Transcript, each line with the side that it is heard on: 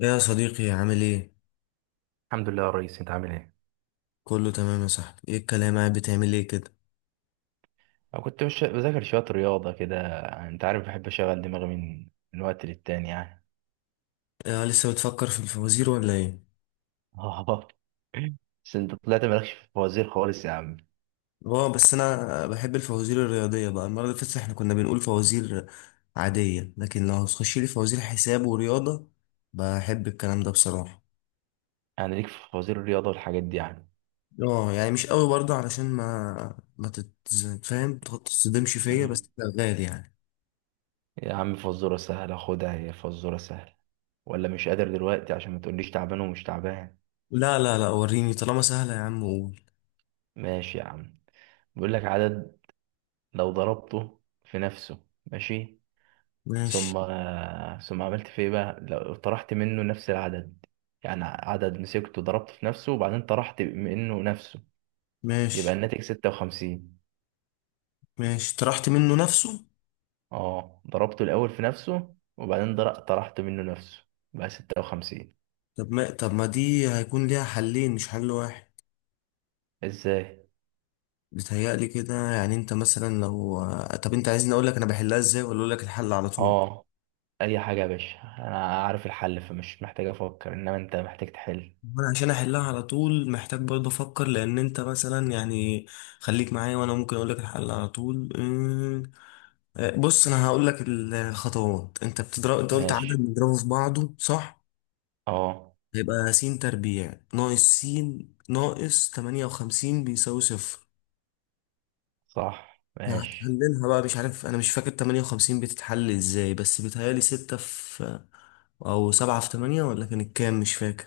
left: يا صديقي، عامل ايه؟
right: الحمد لله يا ريس، انت عامل ايه؟
left: كله تمام يا صاحبي، ايه الكلام؟ قاعد بتعمل ايه كده؟
right: أنا كنت مش بذاكر شوية رياضة كده، يعني أنت عارف بحب أشغل دماغي من وقت للتاني يعني.
left: آه، لسه بتفكر في الفوازير ولا ايه؟
right: آه، بس أنت طلعت مالكش في الفوازير خالص يا عم.
left: اه، بس انا بحب الفوازير الرياضية بقى، المرة اللي فاتت احنا كنا بنقول فوازير عادية، لكن لو هتخش لي فوازير حساب ورياضة، بحب الكلام ده بصراحة.
right: يعني ليك في فوازير الرياضة والحاجات دي يعني.
left: اه، يعني مش قوي برضه علشان ما فاهم؟ تتصدمش فيا،
right: مم.
left: بس شغال يعني.
right: يا عم فزورة سهلة خدها، هي فزورة سهلة، ولا مش قادر دلوقتي عشان ما تقوليش تعبان ومش تعبان.
left: لا، لا، لا، وريني طالما سهلة يا عم، قول.
right: ماشي يا عم. بيقول لك عدد لو ضربته في نفسه، ماشي، ثم
left: ماشي،
right: ثم عملت في ايه بقى لو طرحت منه نفس العدد. يعني عدد مسكته ضربته في نفسه وبعدين طرحت منه نفسه، يبقى
left: ماشي،
right: الناتج 56.
left: ماشي، طرحت منه نفسه؟
right: اه، ضربته الاول في نفسه وبعدين طرحت منه نفسه بقى 56.
left: طب ما دي هيكون ليها حلين مش حل واحد.
right: ازاي؟
left: بيتهيألي كده، يعني انت مثلا لو... طب انت عايزني اقول لك انا بحلها ازاي ولا اقول لك الحل على طول؟
right: اه، اي حاجه يا باشا، انا عارف الحل فمش محتاج افكر، انما انت محتاج تحل.
left: انا عشان احلها على طول محتاج برضه افكر، لان انت مثلا يعني... خليك معايا وانا ممكن اقول لك الحل على طول. آه، بص انا هقول لك الخطوات. انت قلت عدد
right: ماشي.
left: بنضربه في بعضه، صح؟
right: اه
left: هيبقى س تربيع ناقص س ناقص 58 بيساوي صفر.
right: صح، ماشي.
left: هتحللها بقى. مش عارف، انا مش فاكر 58 بتتحل ازاي، بس بيتهيألي 6 في... او 7 في 8، ولا كانت كام؟ مش فاكر.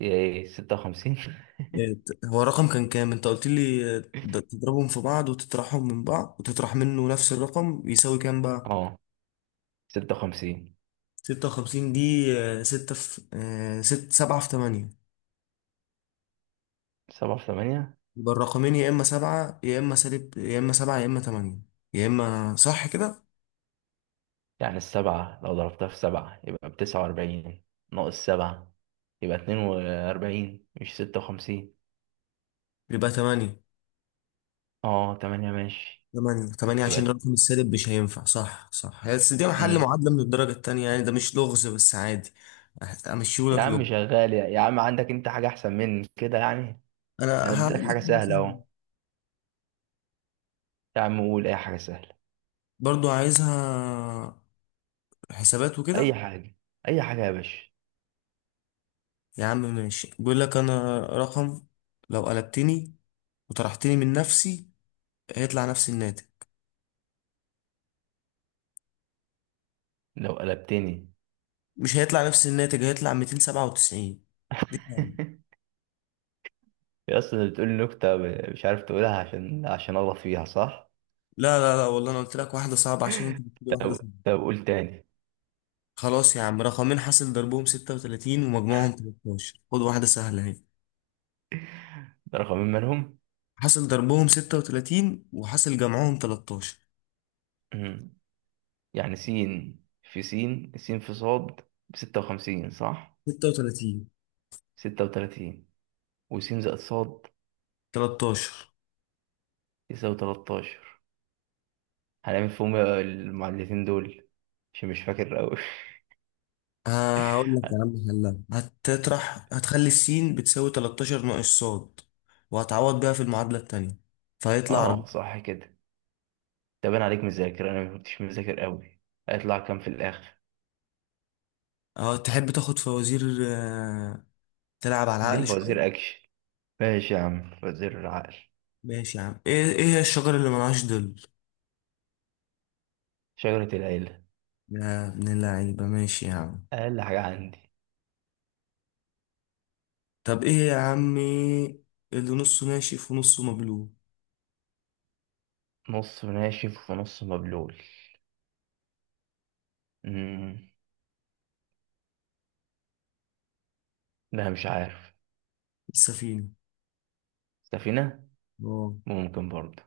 right: ايه 56.
left: إيه، هو الرقم كان كام انت قلت لي؟ آه، ده تضربهم في بعض وتطرحهم من بعض وتطرح منه نفس الرقم يساوي كام بقى؟
right: اه 56.
left: 56 دي، 6 في 6، 7 في 8.
right: سبعة في 8.
left: يبقى الرقمين يا اما 7 يا اما سالب، يا اما 7 يا اما 8، يا اما صح كده.
right: يعني السبعة لو ضربتها في سبعة يبقى بـ49، ناقص سبعة يبقى 42، مش 56.
left: يبقى 8.
right: اه تمانية، ماشي.
left: تمانية عشان
right: يبقى،
left: الرقم السالب مش هينفع. صح، صح. هي بس دي محل
right: امم،
left: معادلة من الدرجة التانية، يعني ده مش لغز، بس عادي.
right: يا
left: أمشيهولك لغز؟
right: عم شغال، يا عم عندك انت حاجة أحسن من كده يعني؟ أنا
left: أنا
right: اديتك
left: هقول لك
right: حاجة
left: حاجة
right: سهلة
left: سهلة.
right: أهو. يا عم قول أي حاجة سهلة،
left: برضو عايزها حسابات
right: أي
left: وكده.
right: حاجة، أي حاجة يا باشا.
left: يا عم ماشي، بيقول لك أنا رقم، لو قلبتني وطرحتني من نفسي هيطلع نفس الناتج.
right: لو قلبتني.
left: مش هيطلع نفس الناتج، هيطلع 297. دي صعبة.
right: يا أصلا بتقول نكتة مش عارف تقولها عشان أغلط فيها صح؟
left: لا، لا، لا، والله أنا قلت لك واحدة صعبة عشان أنت بتقولي واحدة.
right: طب طب قول تاني.
left: خلاص يا عم، رقمين حاصل ضربهم 36 ومجموعهم 13، خد واحدة سهلة اهي.
right: ده رقمين مالهم؟
left: حاصل ضربهم 36 وحاصل جمعهم 13.
right: يعني سين في سين، سين في صاد بـ56 صح.
left: 36،
right: 36، وسين زائد صاد
left: 13.
right: يساوي 13. هنعمل فيهم المعادلتين دول، عشان مش فاكر أوي.
left: هقول لك يا عم حلها. هتخلي السين بتساوي 13 ناقص صاد، وهتعوض بيها في المعادلة التانية، فهيطلع 4.
right: اه صح كده. طب أنا عليك مذاكر، أنا مكنتش مذاكر أوي. هيطلع كام في الآخر؟
left: اه، تحب تاخد فوازير؟ آه، تلعب على
right: اديني
left: العقل شوية؟
right: فوازير أكشن. ماشي يا عم فوازير العقل.
left: ماشي يا عم. ايه هي الشجرة اللي ملهاش ظل؟
right: شجرة العيلة.
left: يا ابن اللعيبة، ماشي يا عم.
right: أقل حاجة عندي.
left: طب ايه يا عمي اللي نصه ناشف ونصه مبلول؟
right: نص ناشف ونص مبلول، امم، لا مش عارف.
left: السفينة.
right: سفينة.
left: اه.
right: ممكن برضه.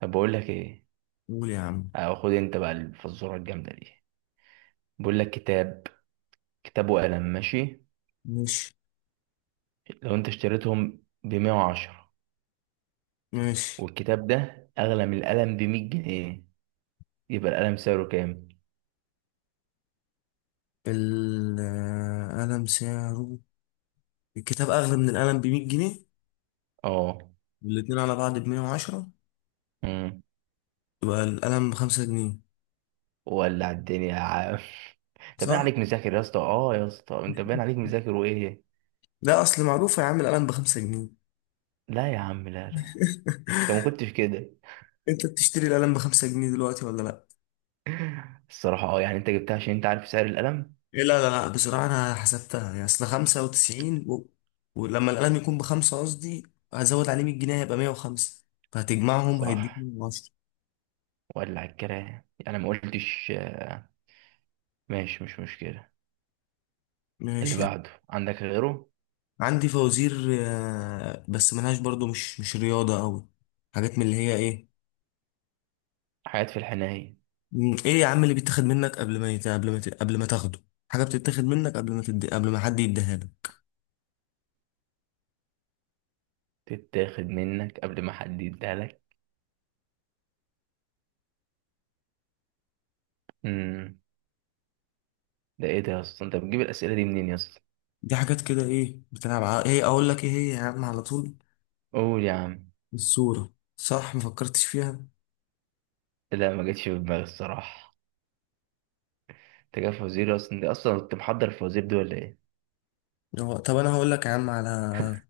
right: طب بقول لك ايه،
left: قول يا عم.
right: أو خد انت بقى الفزورة الجامدة دي. بيقول لك كتاب، كتاب وقلم، ماشي.
left: ماشي.
right: لو انت اشتريتهم بـ110،
left: ماشي.
right: والكتاب ده أغلى من القلم بـ100 جنيه، يبقى القلم سعره كام؟
left: القلم سعره... الكتاب أغلى من القلم ب100 جنيه،
right: اه.
left: والاتنين على بعض ب110،
right: مم.
left: يبقى القلم بخمسة جنيه.
right: ولع الدنيا يا عم. انت باين
left: صح؟
right: عليك مذاكر يا اسطى، اه يا اسطى، انت باين عليك مذاكر وايه؟
left: لا، أصل معروفة يا عم القلم بخمسة جنيه.
right: لا يا عم، لا لا، انت ما كنتش كده.
left: أنت بتشتري القلم بخمسة جنيه دلوقتي ولا لأ؟
right: الصراحة اه، يعني انت جبتها عشان انت عارف سعر القلم.
left: إيه، لا، لا، لا، بصراحة أنا حسبتها. يعني أصل 95 ولما القلم يكون بخمسة قصدي، هزود عليه 100 جنيه هيبقى 105، فهتجمعهم هيديك
right: صح.
left: 110.
right: ولع الكلام، يعني ما قلتش. ماشي، مش مشكلة. اللي
left: ماشي يعني.
right: بعده عندك غيره.
left: عندي فوازير، آه، بس ملهاش برضو مش رياضة أوي. حاجات من اللي هي إيه...
right: حاجات في الحناية.
left: إيه يا عم اللي بيتاخد منك قبل ما تاخده؟ حاجة بتتاخد منك قبل ما حد يديها لك.
right: تتاخد منك قبل ما حد يديها لك. امم. ده ايه ده يا اسطى، انت بتجيب الأسئلة دي منين يا اسطى؟
left: دي حاجات كده إيه إيه أقول لك إيه هي يا عم على طول؟
right: قول يا عم.
left: الصورة. صح، مفكرتش فيها.
right: لا ما جتش في دماغي الصراحة. انت جاي فوازير اصلا، انت اصلا كنت محضر الفوازير دي ولا ايه؟
left: طب انا هقول لك يا عم على...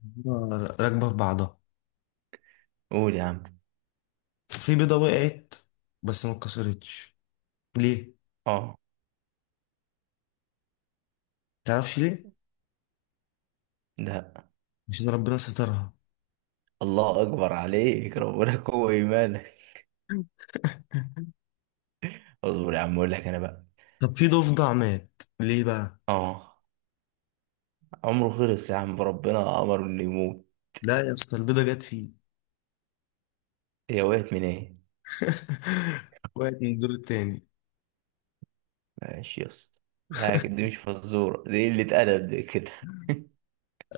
left: بيضة راكبه في بعضها.
right: قول يا عم.
left: في بيضه وقعت بس ما اتكسرتش، ليه؟
right: اه.
left: تعرفش ليه؟
right: ده.
left: عشان ربنا سترها.
right: الله اكبر عليك، ربنا قوة ايمانك. اصبر يا عم اقول لك انا بقى.
left: طب في ضفدع مات ليه بقى؟
right: اه، عمره خلص يا عم، ربنا امر انه يموت.
left: لا يا اسطى، البيضه جت فيه.
right: هي وقعت من ايه؟
left: وقعت من الدور التاني.
right: ماشي يا اسطى. لا دي مش فزورة، دي قلة أدب دي كده.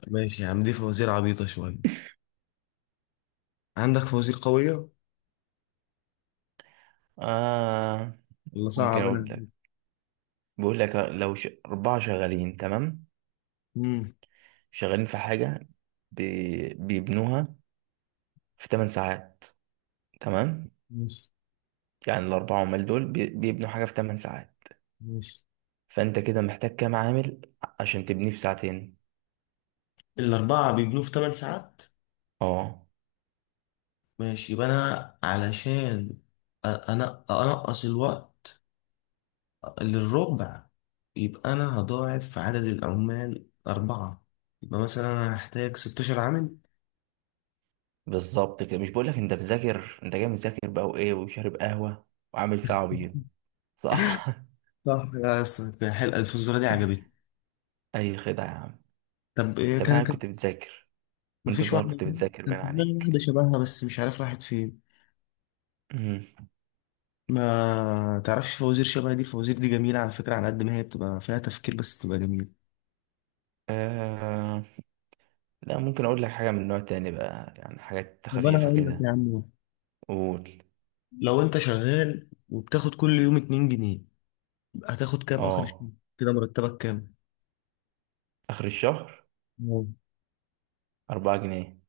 left: ماشي يا عم، دي فوازير عبيطه شويه. عندك فوازير قويه
right: آه.
left: ولا
right: ممكن
left: صعب انا؟
right: أقول. بيقول لك لو أربعة شغالين، تمام،
left: امم.
right: شغالين في حاجة بيبنوها في 8 ساعات، تمام.
left: ماشي.
right: يعني الأربعة عمال دول بيبنوا حاجة في 8 ساعات.
left: ماشي.
right: فأنت كده محتاج كام عامل عشان تبنيه في ساعتين؟
left: الاربعه بيجنوا في 8 ساعات.
right: اه
left: ماشي، يبقى انا علشان انا انقص الوقت للربع، يبقى أنا هضاعف عدد العمال أربعة، يبقى مثلا أنا هحتاج 16 عامل.
right: بالظبط كده، مش بقول لك أنت مذاكر، أنت جاي مذاكر بقى وإيه، وشارب قهوة، وعامل فيها عبيط؟ صح.
left: صح يا أسطى، حلقة الفلوس دي عجبتني.
right: أي خدعة يا عم.
left: طب إيه
right: طب أنا
left: كانت؟
right: كنت بتذاكر، وأنت
left: مفيش
right: صغير
left: واحدة
right: كنت
left: كده؟
right: بتذاكر
left: كان في
right: باين
left: دماغي واحدة
right: عليك.
left: شبهها، بس مش عارف راحت فين.
right: مم.
left: ما تعرفش فوازير شبه دي؟ الفوازير دي جميلة على فكرة، على قد ما هي بتبقى فيها تفكير بس بتبقى جميلة.
right: آه. لا ممكن اقول لك حاجه من نوع تاني بقى، يعني حاجات
left: طب أنا
right: خفيفه
left: هقول لك يا
right: كده.
left: عم واحد.
right: قول.
left: لو أنت شغال وبتاخد كل يوم 2 جنيه، هتاخد كام آخر الشهر؟
right: اه.
left: كده مرتبك كام؟
right: اخر الشهر
left: مم.
right: 4 جنيه.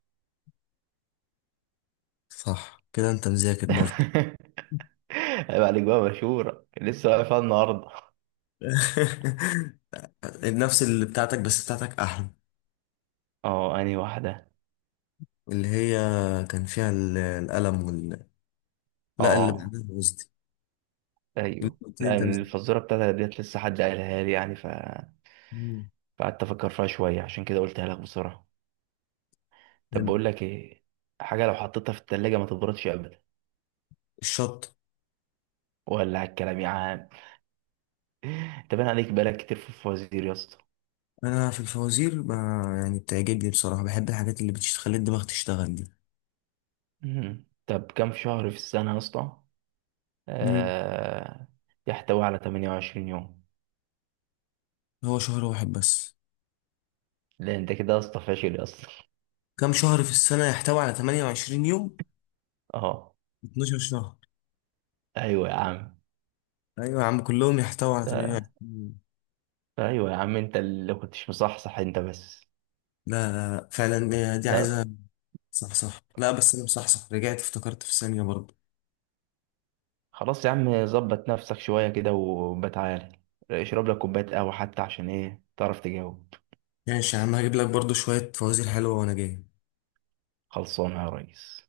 left: صح كده، أنت مذاكر برضه.
right: عيب عليك بقى، مشهوره لسه واقفه النهارده.
left: نفس اللي بتاعتك، بس بتاعتك احلى.
right: اه انهي واحده؟
left: اللي هي كان فيها القلم لا، اللي
right: اه،
left: بعدها قصدي. اللي
right: ايوه
left: قلت لي انت
right: لان الفزوره بتاعتها ديت لسه حد قالها لي، يعني
left: مم.
right: فقعدت افكر فيها شويه عشان كده قلتها لك بسرعه. طب
left: حلو.
right: بقول لك ايه. حاجه لو حطيتها في التلاجة ما تبردش ابدا.
left: الشط.
right: ولا على الكلام يا عم، انت باين عليك بقالك كتير في الفوازير يا اسطى.
left: انا في الفوازير يعني بتعجبني بصراحه، بحب الحاجات اللي بتخلي الدماغ تشتغل دي.
right: مم. طب كام شهر في السنه يا اسطى؟
left: مم.
right: آه. يحتوي على 28 يوم.
left: هو شهر واحد بس؟
right: لأن أنت كده يا اسطى فاشل يا اسطى.
left: كم شهر في السنه يحتوي على 28 يوم؟
right: أه.
left: 12 شهر.
right: أيوه يا عم.
left: ايوه يا عم، كلهم يحتوي على
right: ده.
left: 28 يوم.
right: أيوه يا عم، أنت اللي كنتش مصحصح أنت بس.
left: لا، لا، لا، فعلا دي عايزه...
right: لا.
left: صح، صح، لا بس انا مصحصح، رجعت افتكرت في ثانيه برضه.
right: خلاص يا عم، ظبط نفسك شوية كده، وبتعالى اشرب لك كوباية قهوة حتى، عشان إيه تعرف تجاوب.
left: ماشي يا عم، هجيب لك برضو شوية فوازير حلوة وأنا جاي.
right: خلصانة يا ريس.